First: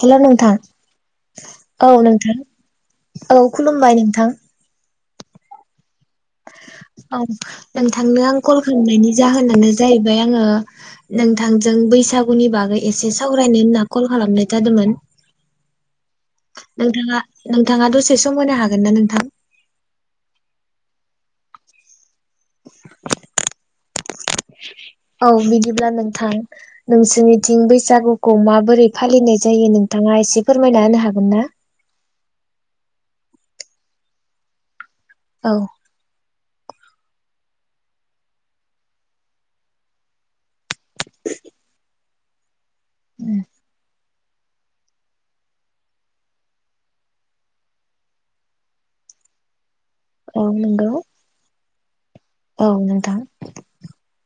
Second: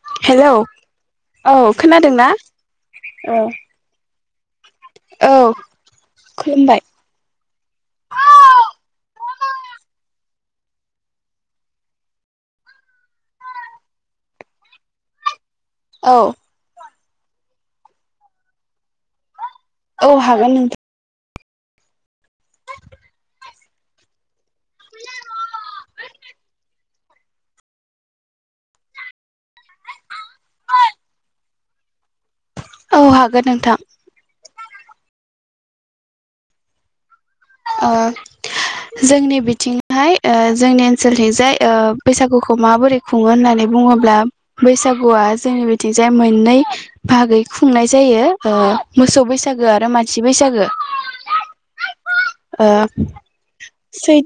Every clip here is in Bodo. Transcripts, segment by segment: हेलौ नोंथां औ खोनादों ना? नोंथां औ खुलुमबाय नोंथां। औ खुलुमबाय औ नोंथांनो आं कल खालामनायनि जाहोनानो जाहैबाय, आङो नोंथांजों बैसागुनि बागै एसे सावरायनो होनना कल खालामनाय जादोंमोन, औ नोंथाङा नोंथाङा दसे सम होनो हागोन ना नोंथां? औ हागोन नोंथां, औ बिदिब्ला नोंथां नोंसोरनिथिं बैसागुखौ माबोरै फालिनाय जायो नोंथाङा एसे फोरमायना होनो हागोन ना? औ हागोन नोंथां, औ ओ जोंनि बिथिंहाय ओ जोंनि ओनसोलथिंजाय ओ बैसागु खौ माबोरै खुङो होननानै बुङोब्ला, बैसागुआ जोंनि बिथिंजाय मोननै बाहागै खुंनाय जायो ओ मोसौ बैसागोआ आरो मानसि औ बैसागो, नंगौ औ ओ नोंथां सै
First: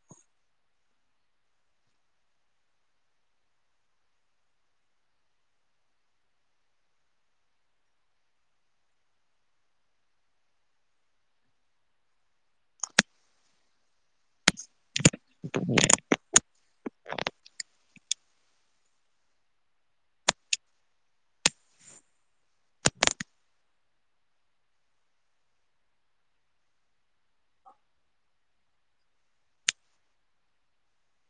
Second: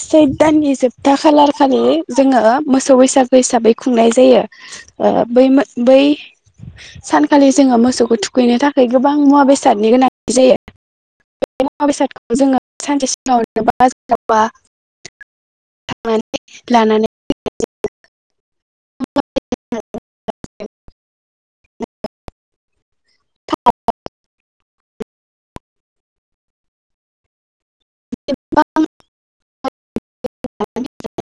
सैथ दाननि जोबथा खालारखालि जोङो मोसौ बैसागु हिसाबै खुंनाय जायो ओ बै मो बै सानखालि जोङो मोसौखौ थुखैनो थाखाय गोबां मुवा बेसादनि गोनांथि जायो बे मुवा बेसादखौ जोङो सानसे सिगाङावबा जेनबा थांनानै लानानै [unintelligible] [unintelligible]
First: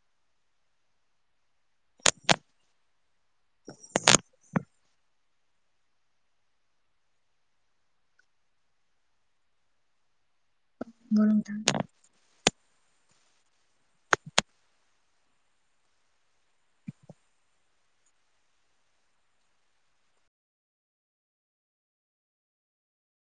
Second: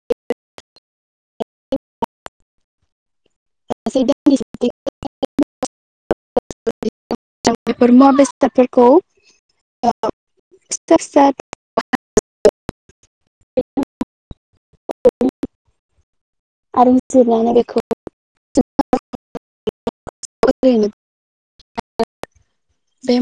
[unintelligible] बेफोर मुवा बेसादफोरखौ [unintelligible] नंगौ फिसा नोंथां [unintelligible] बे